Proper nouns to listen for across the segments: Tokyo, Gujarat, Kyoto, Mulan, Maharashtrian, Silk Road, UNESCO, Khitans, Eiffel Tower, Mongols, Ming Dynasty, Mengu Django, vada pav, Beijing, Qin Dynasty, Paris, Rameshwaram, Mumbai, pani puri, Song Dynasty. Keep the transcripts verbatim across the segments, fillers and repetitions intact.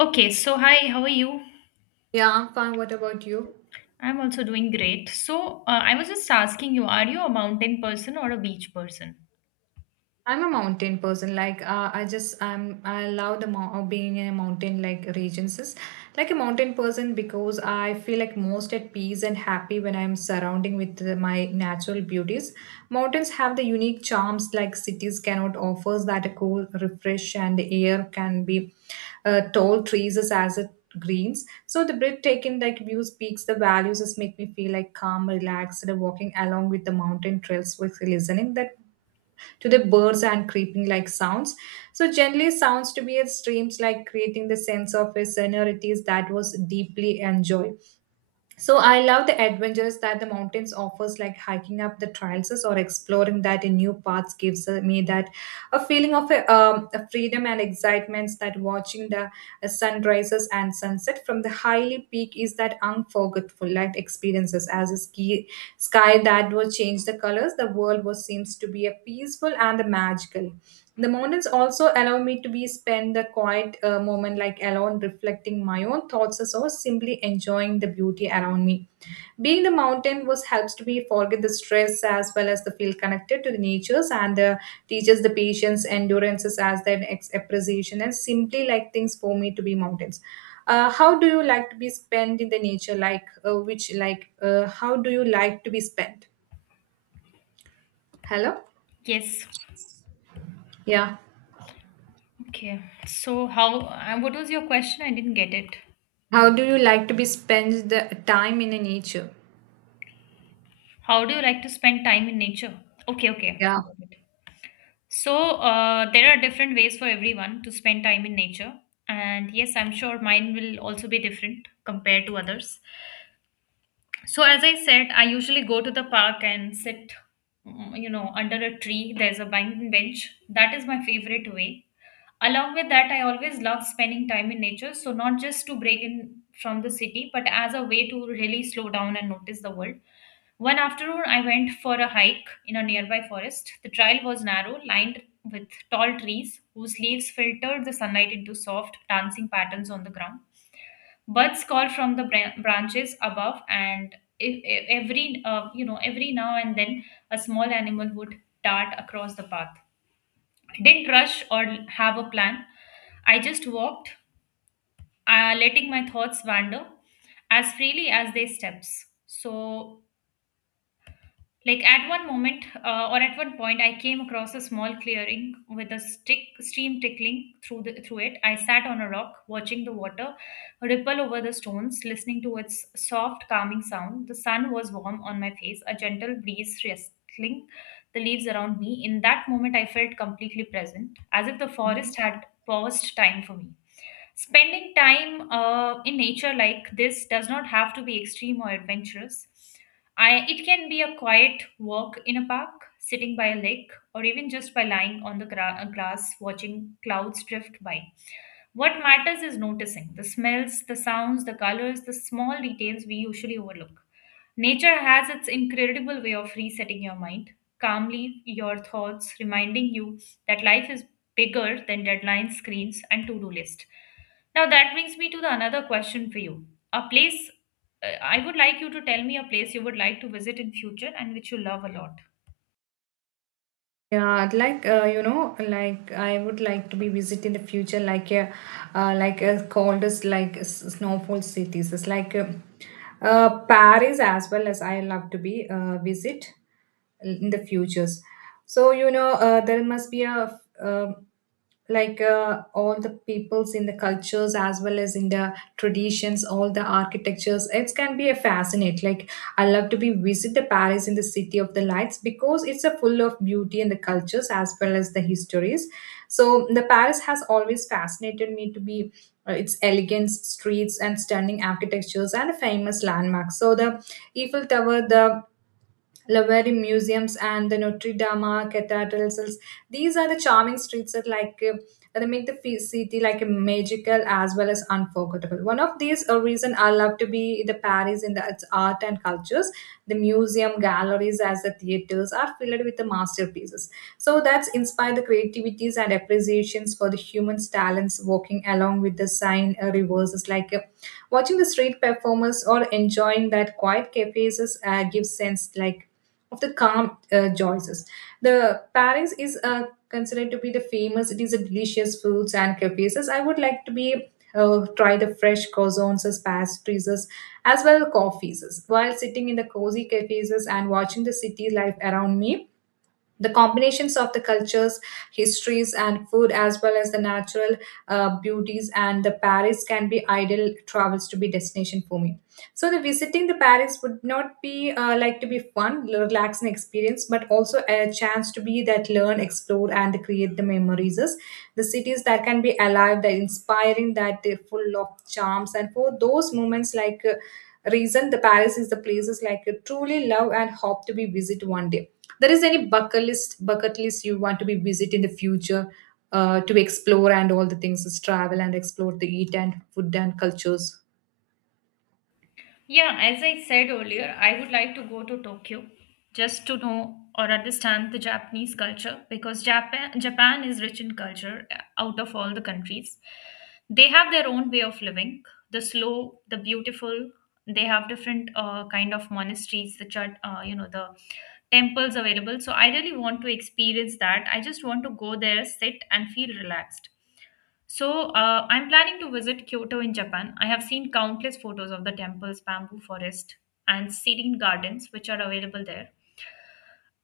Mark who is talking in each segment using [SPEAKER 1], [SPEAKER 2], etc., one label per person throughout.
[SPEAKER 1] Okay, so hi, how are you?
[SPEAKER 2] Yeah, I'm fine. What about you?
[SPEAKER 1] I'm also doing great. So, uh, I was just asking you, are you a mountain person or a beach person?
[SPEAKER 2] I'm a mountain person. Like uh, I just I'm I love the mo- uh, being in a mountain like regions. is- Like a mountain person because I feel like most at peace and happy when I'm surrounding with the- my natural beauties. Mountains have the unique charms like cities cannot offer that a cool refresh and the air can be uh, tall trees is as it greens. So the breathtaking like views peaks the values just make me feel like calm, relaxed, and walking along with the mountain trails with listening that to the birds and creeping like sounds. So generally, sounds to be at streams like creating the sense of a sonorities that was deeply enjoyed. So I love the adventures that the mountains offers, like hiking up the trails or exploring that in new paths gives uh, me that a feeling of a, um, a freedom and excitement. That watching the uh, sunrises and sunset from the highly peak is that unforgettable like experiences as a ski sky that will change the colors. The world was seems to be a peaceful and the magical. The mountains also allow me to be spend the quiet uh, moment like alone reflecting my own thoughts or simply enjoying the beauty around me. Being the mountain was helps to be forget the stress as well as the feel connected to the natures and uh, teaches the patience, endurances as that ex- appreciation and simply like things for me to be mountains. Uh, how do you like to be spent in the nature? Like uh, which like uh, how do you like to be spent? Hello,
[SPEAKER 1] Yes.
[SPEAKER 2] yeah.
[SPEAKER 1] Okay. So, how, uh, what was your question? I didn't get it.
[SPEAKER 2] How do you like to be spend the time in the nature?
[SPEAKER 1] How do you like to spend time in nature? Okay, okay.
[SPEAKER 2] Yeah.
[SPEAKER 1] Got it. So, uh, there are different ways for everyone to spend time in nature. And yes, I'm sure mine will also be different compared to others. So, as I said, I usually go to the park and sit, mm, you know, under a tree. There's a bank bench. That is my favorite way. Along with that, I always love spending time in nature. So, not just to break in from the city, but as a way to really slow down and notice the world. One afternoon, I went for a hike in a nearby forest. The trail was narrow, lined with tall trees whose leaves filtered the sunlight into soft, dancing patterns on the ground. Buds call from the bran- branches above, and e- e- every uh, you know every now and then a small animal would dart across the path. I didn't rush or have a plan. I just walked, uh, letting my thoughts wander as freely as they steps. So Like at one moment uh, or at one point, I came across a small clearing with a stick stream trickling through the, through it. I sat on a rock, watching the water ripple over the stones, listening to its soft, calming sound. The sun was warm on my face, a gentle breeze rustling the leaves around me. In that moment, I felt completely present, as if the
[SPEAKER 2] Mhm.
[SPEAKER 1] forest had paused time for me. Spending time uh, in nature like this does not have to be extreme or adventurous. I, it can be a quiet walk in a park, sitting by a lake, or even just by lying on the gra- uh, grass watching clouds drift by. What matters is noticing the smells, the sounds, the colors, the small details we usually overlook. Nature has its incredible way of resetting your mind, calmly your thoughts, reminding you that life is bigger than deadlines, screens, and to do list. Now that brings me to the another question for you. A place uh, I would like you to tell me a place you would like to visit in future and which you love a lot.
[SPEAKER 2] Yeah, I'd like uh, you know, like I would like to be visit in the future, like a, uh, like a coldest like s- snowfall cities. It's like uh, uh, Paris as well as I love to be uh, visit in the futures. So you know, uh, there must be a um like uh, all the peoples in the cultures as well as in the traditions, all the architectures it can be a fascinate like. I love to be visit the Paris in the city of the lights, because it's a full of beauty and the cultures as well as the histories. So the Paris has always fascinated me to be uh, its elegant streets and stunning architectures and famous landmarks. So the Eiffel Tower, the Louvre museums, and the Notre Dame cathedrals. These are the charming streets that like uh, that make the fe- city like a magical as well as unforgettable. One of these a reason I love to be the Paris in the its art and cultures. The museum galleries as the theaters are filled with the masterpieces. So that's inspired the creativities and appreciations for the human's talents walking along with the Seine uh, rivers is like uh, watching the street performers or enjoying that quiet cafes uh, gives sense like of the calm uh, choices. The Paris is uh, considered to be the famous. It is a delicious foods and cafes. I would like to be uh, try the fresh croissants, as pastries, as as well coffees. While sitting in the cozy cafes and watching the city life around me, the combinations of the cultures, histories, and food as well as the natural uh, beauties and the Paris can be ideal travels to be destination for me. So the visiting the Paris would not be uh, like to be fun relaxing experience, but also a chance to be that learn, explore, and create the memories. The cities that can be alive, that inspiring, that they're full of charms, and for those moments like uh, reason the Paris is the places like you truly love and hope to be visit one day. There is any bucket list bucket list you want to be visit in the future, uh, to explore and all the things is travel and explore the eat and food and cultures.
[SPEAKER 1] Yeah, as I said earlier, I would like to go to Tokyo just to know or understand the Japanese culture because Japan Japan is rich in culture uh, out of all the countries. They have their own way of living, the slow, the beautiful. They have different uh, kind of monasteries, the church, uh, you know, the temples available. So I really want to experience that. I just want to go there, sit and feel relaxed. So, uh, I'm planning to visit Kyoto in Japan. I have seen countless photos of the temples, bamboo forest, and serene gardens which are available there.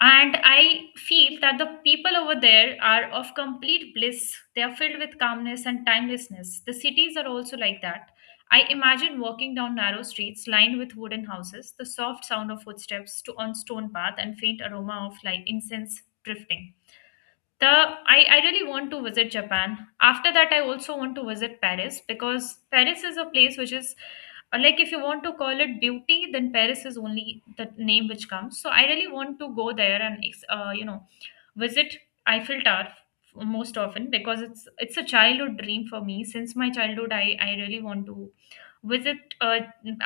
[SPEAKER 1] And I feel that the people over there are of complete bliss. They are filled with calmness and timelessness. The cities are also like that. I imagine walking down narrow streets lined with wooden houses, the soft sound of footsteps to on stone path, and faint aroma of like incense drifting the I, I really want to visit Japan. After that, I also want to visit Paris because Paris is a place which is uh, like if you want to call it beauty, then Paris is only the name which comes. So I really want to go there and ex- uh, you know visit Eiffel Tower f- most often because it's it's a childhood dream for me. Since my childhood, i i really want to visit uh,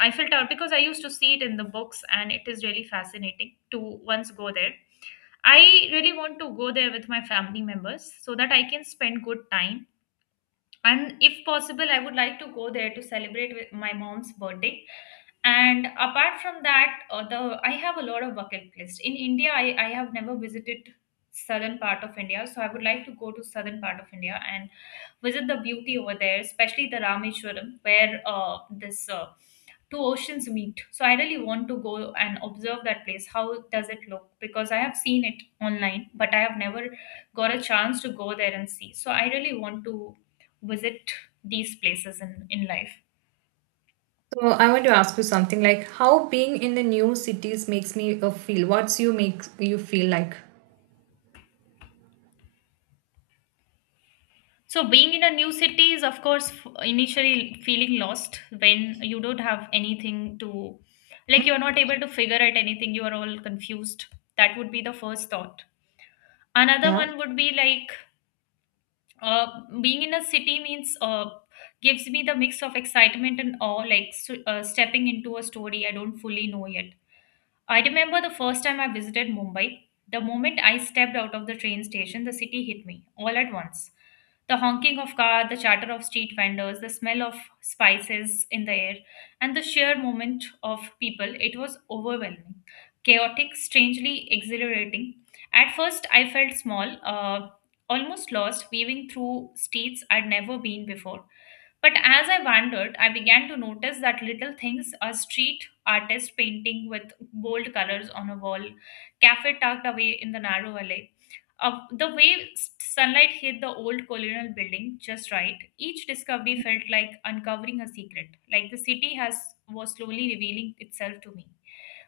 [SPEAKER 1] Eiffel Tower because I used to see it in the books, and it is really fascinating to once go there. I really want to go there with my family members so that I can spend good time, and if possible, I would like to go there to celebrate with my mom's birthday. And apart from that uh, the I have a lot of bucket list in India. I, I have never visited southern part of India, so I would like to go to southern part of India and visit the beauty over there, especially the Rameshwaram, where uh, this uh, two oceans meet. So I really want to go and observe that place, how does it look, because I have seen it online, but I have never got a chance to go there and see. So I really want to visit these places in, in life.
[SPEAKER 2] So I want to ask you something like, how being in the new cities makes me uh, feel? What's you make you feel like?
[SPEAKER 1] So, being in a new city is, of course, f- initially feeling lost when you don't have anything to, like, you're not able to figure out anything, you are all confused. That would be the first thought. Another
[SPEAKER 2] Yeah.
[SPEAKER 1] one would be like uh, being in a city means uh, gives me the mix of excitement and awe, like so, uh, stepping into a story I don't fully know yet. I remember the first time I visited Mumbai. The moment I stepped out of the train station, the city hit me all at once. The honking of cars, the chatter of street vendors, the smell of spices in the air, and the sheer movement of people, it was overwhelming. Chaotic, strangely exhilarating. At first, I felt small, uh, almost lost, weaving through streets I'd never been before. But as I wandered, I began to notice that little things, a street artist painting with bold colors on a wall, cafe tucked away in the narrow alley, uh, the way s- sunlight hit the old colonial building just right. Each discovery felt like uncovering a secret, like the city has was slowly revealing itself to me,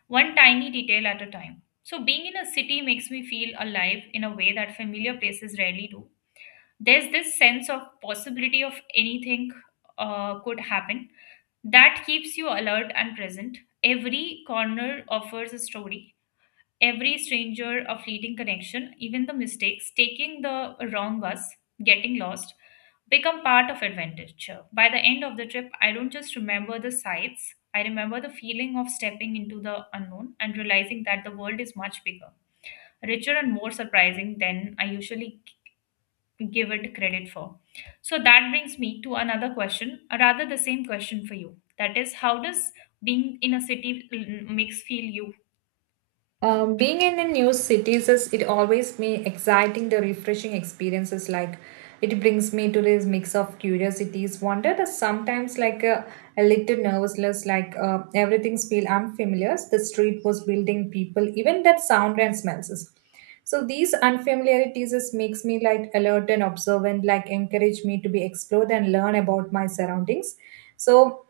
[SPEAKER 1] one tiny detail at a time. So being in a city makes me feel alive in a way that familiar places rarely do. There's this sense of possibility of anything uh, could happen, that keeps you alert and present. Every corner offers a story, every stranger a fleeting connection. Even the mistakes, taking the wrong bus, getting lost, become part of adventure. By the end of the trip, I don't just remember the sights, I remember the feeling of stepping into the unknown, and realizing that the world is much bigger, richer and more surprising than I usually give it credit for. So that brings me to another question, or rather the same question for you. That is, how does being in a city l- makes feel you?
[SPEAKER 2] Um, being in a new city is it always me exciting, the refreshing experiences. Like it brings me to this mix of curiosities, wonder, and sometimes like a, a little nervousness. Like uh, everything's feel unfamiliar, the street was building, people, even that sound and smells is- so these unfamiliarities is makes me like alert and observant, like encourage me to be explored and learn about my surroundings. So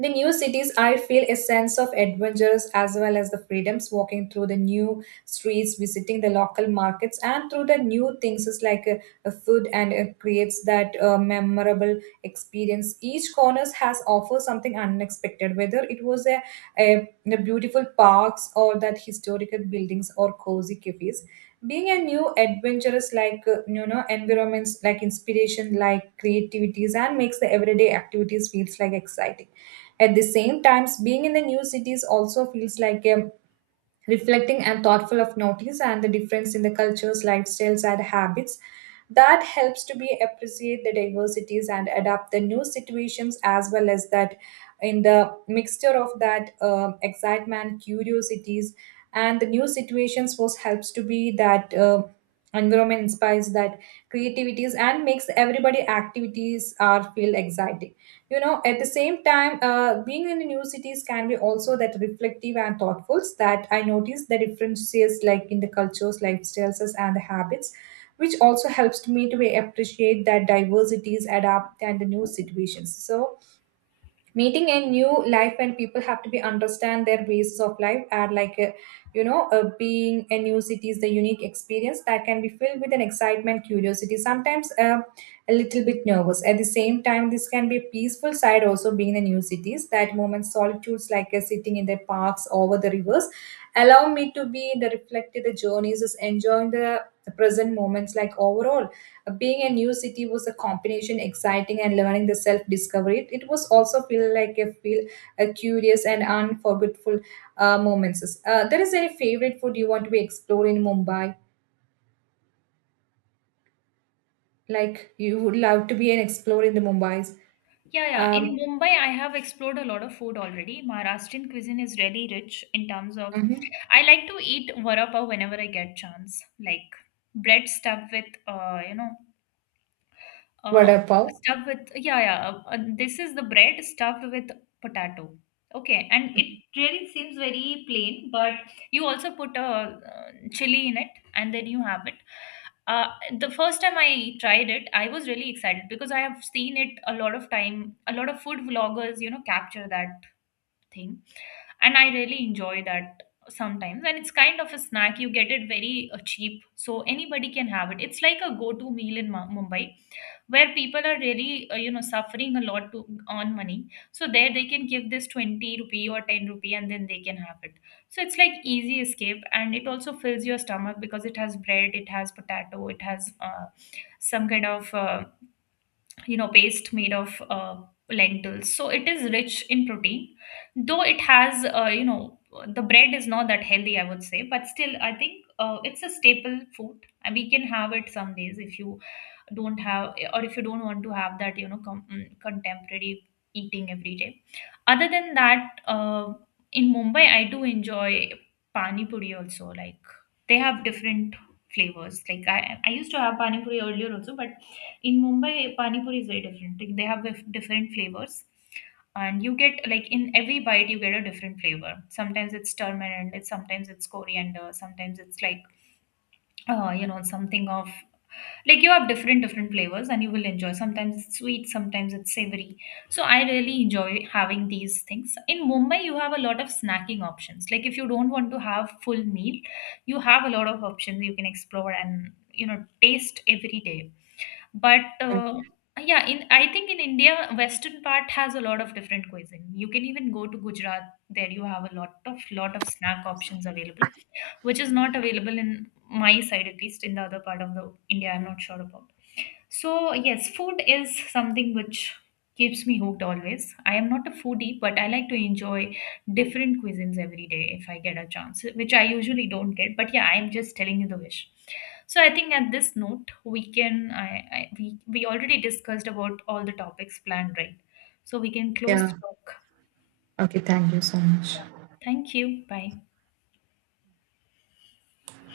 [SPEAKER 2] the new cities, I feel a sense of adventures as well as the freedoms, walking through the new streets, visiting the local markets, and through the new things is like a, a food, and it creates that uh, memorable experience. Each corner has offers something unexpected, whether it was a, a, the beautiful parks or that historical buildings or cozy cafes. Being a new adventurous like uh, you know environments, like inspiration like creativities, and makes the everyday activities feels like exciting. At the same times, being in the new cities also feels like a reflecting and thoughtful of notice and the difference in the cultures, lifestyles, and habits. That helps to be appreciate the diversities and adapt the new situations as well as that in the mixture of that um excitement, curiosities, and the new situations was helps to be that uh, environment inspires that creativities and makes everybody activities are feel exciting. You know, at the same time uh, being in the new cities can be also that reflective and thoughtful, that I notice the differences like in the cultures, lifestyles, and the habits, which also helps to me to appreciate that diversities, adapt, and the new situations. So meeting a new life and people have to be understand their basis of life, and like uh, you know uh, being a new city is the unique experience that can be filled with an excitement, curiosity, sometimes uh, a little bit nervous. At the same time this can be a peaceful side also. Being in the new cities, that moment solitudes like uh, sitting in the parks over the rivers allow me to be in the reflective, the journeys is enjoying the present moments. Like overall, being a new city was a combination exciting and learning the self discovery. It, it was also feel like a feel a curious and unforgettable uh, moments. Uh, there is any favorite food you want to be explored in Mumbai, like you would love to be an explorer in the Mumbais?
[SPEAKER 1] Yeah, yeah.
[SPEAKER 2] Um.
[SPEAKER 1] In Mumbai, I have explored a lot of food already. Maharashtrian cuisine is really rich in terms of.
[SPEAKER 2] Mhm.
[SPEAKER 1] I like to eat vada pav whenever I get chance, like bread stuffed with, uh, you know,
[SPEAKER 2] Vada
[SPEAKER 1] Uh,
[SPEAKER 2] pav?
[SPEAKER 1] stuffed with, yeah, yeah. Uh, uh, this is the bread stuffed with potato. Okay, and it really seems very plain, but you also put a uh, chili in it, and then you have it. Uh, the first time I tried it, I was really excited because I have seen it a lot of time. A lot of food vloggers, you know, capture that thing, and I really enjoy that sometimes. And it's kind of a snack, you get it very uh, cheap, so anybody can have it. It's like a go to meal in Ma- Mumbai, where people are really uh, you know suffering a lot to earn money. So there they can give this twenty rupee or ten rupee, and then they can have it. So it's like easy escape, and it also fills your stomach because it has bread, it has potato, it has uh, some kind of uh, you know paste made of uh, lentils, so it is rich in protein, though it has uh, you know the bread is not that healthy, I would say. But still I think uh, it's a staple food, and we can have it some days if you don't have or if you don't want to have that, you know, com- mm, contemporary eating every day. Other than that uh, in Mumbai I do enjoy pani puri also, like they have different flavors, like i i used to have pani puri earlier also, but in Mumbai, pani puri is very different. Like, they have dif- different flavors, and you get like in every bite you get a different flavor. Sometimes it's turmeric, it's sometimes it's coriander, sometimes it's like uh, you know something of like you have different different flavors, and you will enjoy. Sometimes it's sweet, sometimes it's savory. So I really enjoy having these things. In Mumbai, you have a lot of snacking options. Like if you don't want to have full meal, you have a lot of options you can explore and you know taste every day, but uh, yeah, in I think in India, western part has a lot of different cuisine. You can even go to Gujarat. There you have a lot of lot of snack options available, which is not available in my side at least. In the other part of the India, I'm not sure about. So, yes, food is something which keeps me hooked always. I am not a foodie, but I like to enjoy different cuisines every day if I get a chance, which I usually don't get. But yeah, I'm just telling you the wish. So I think at this note, we can I, I we we already discussed about all the topics planned, right? So we can close
[SPEAKER 2] Yeah.
[SPEAKER 1] the talk.
[SPEAKER 2] Okay, thank you so much.
[SPEAKER 1] Thank you. Bye.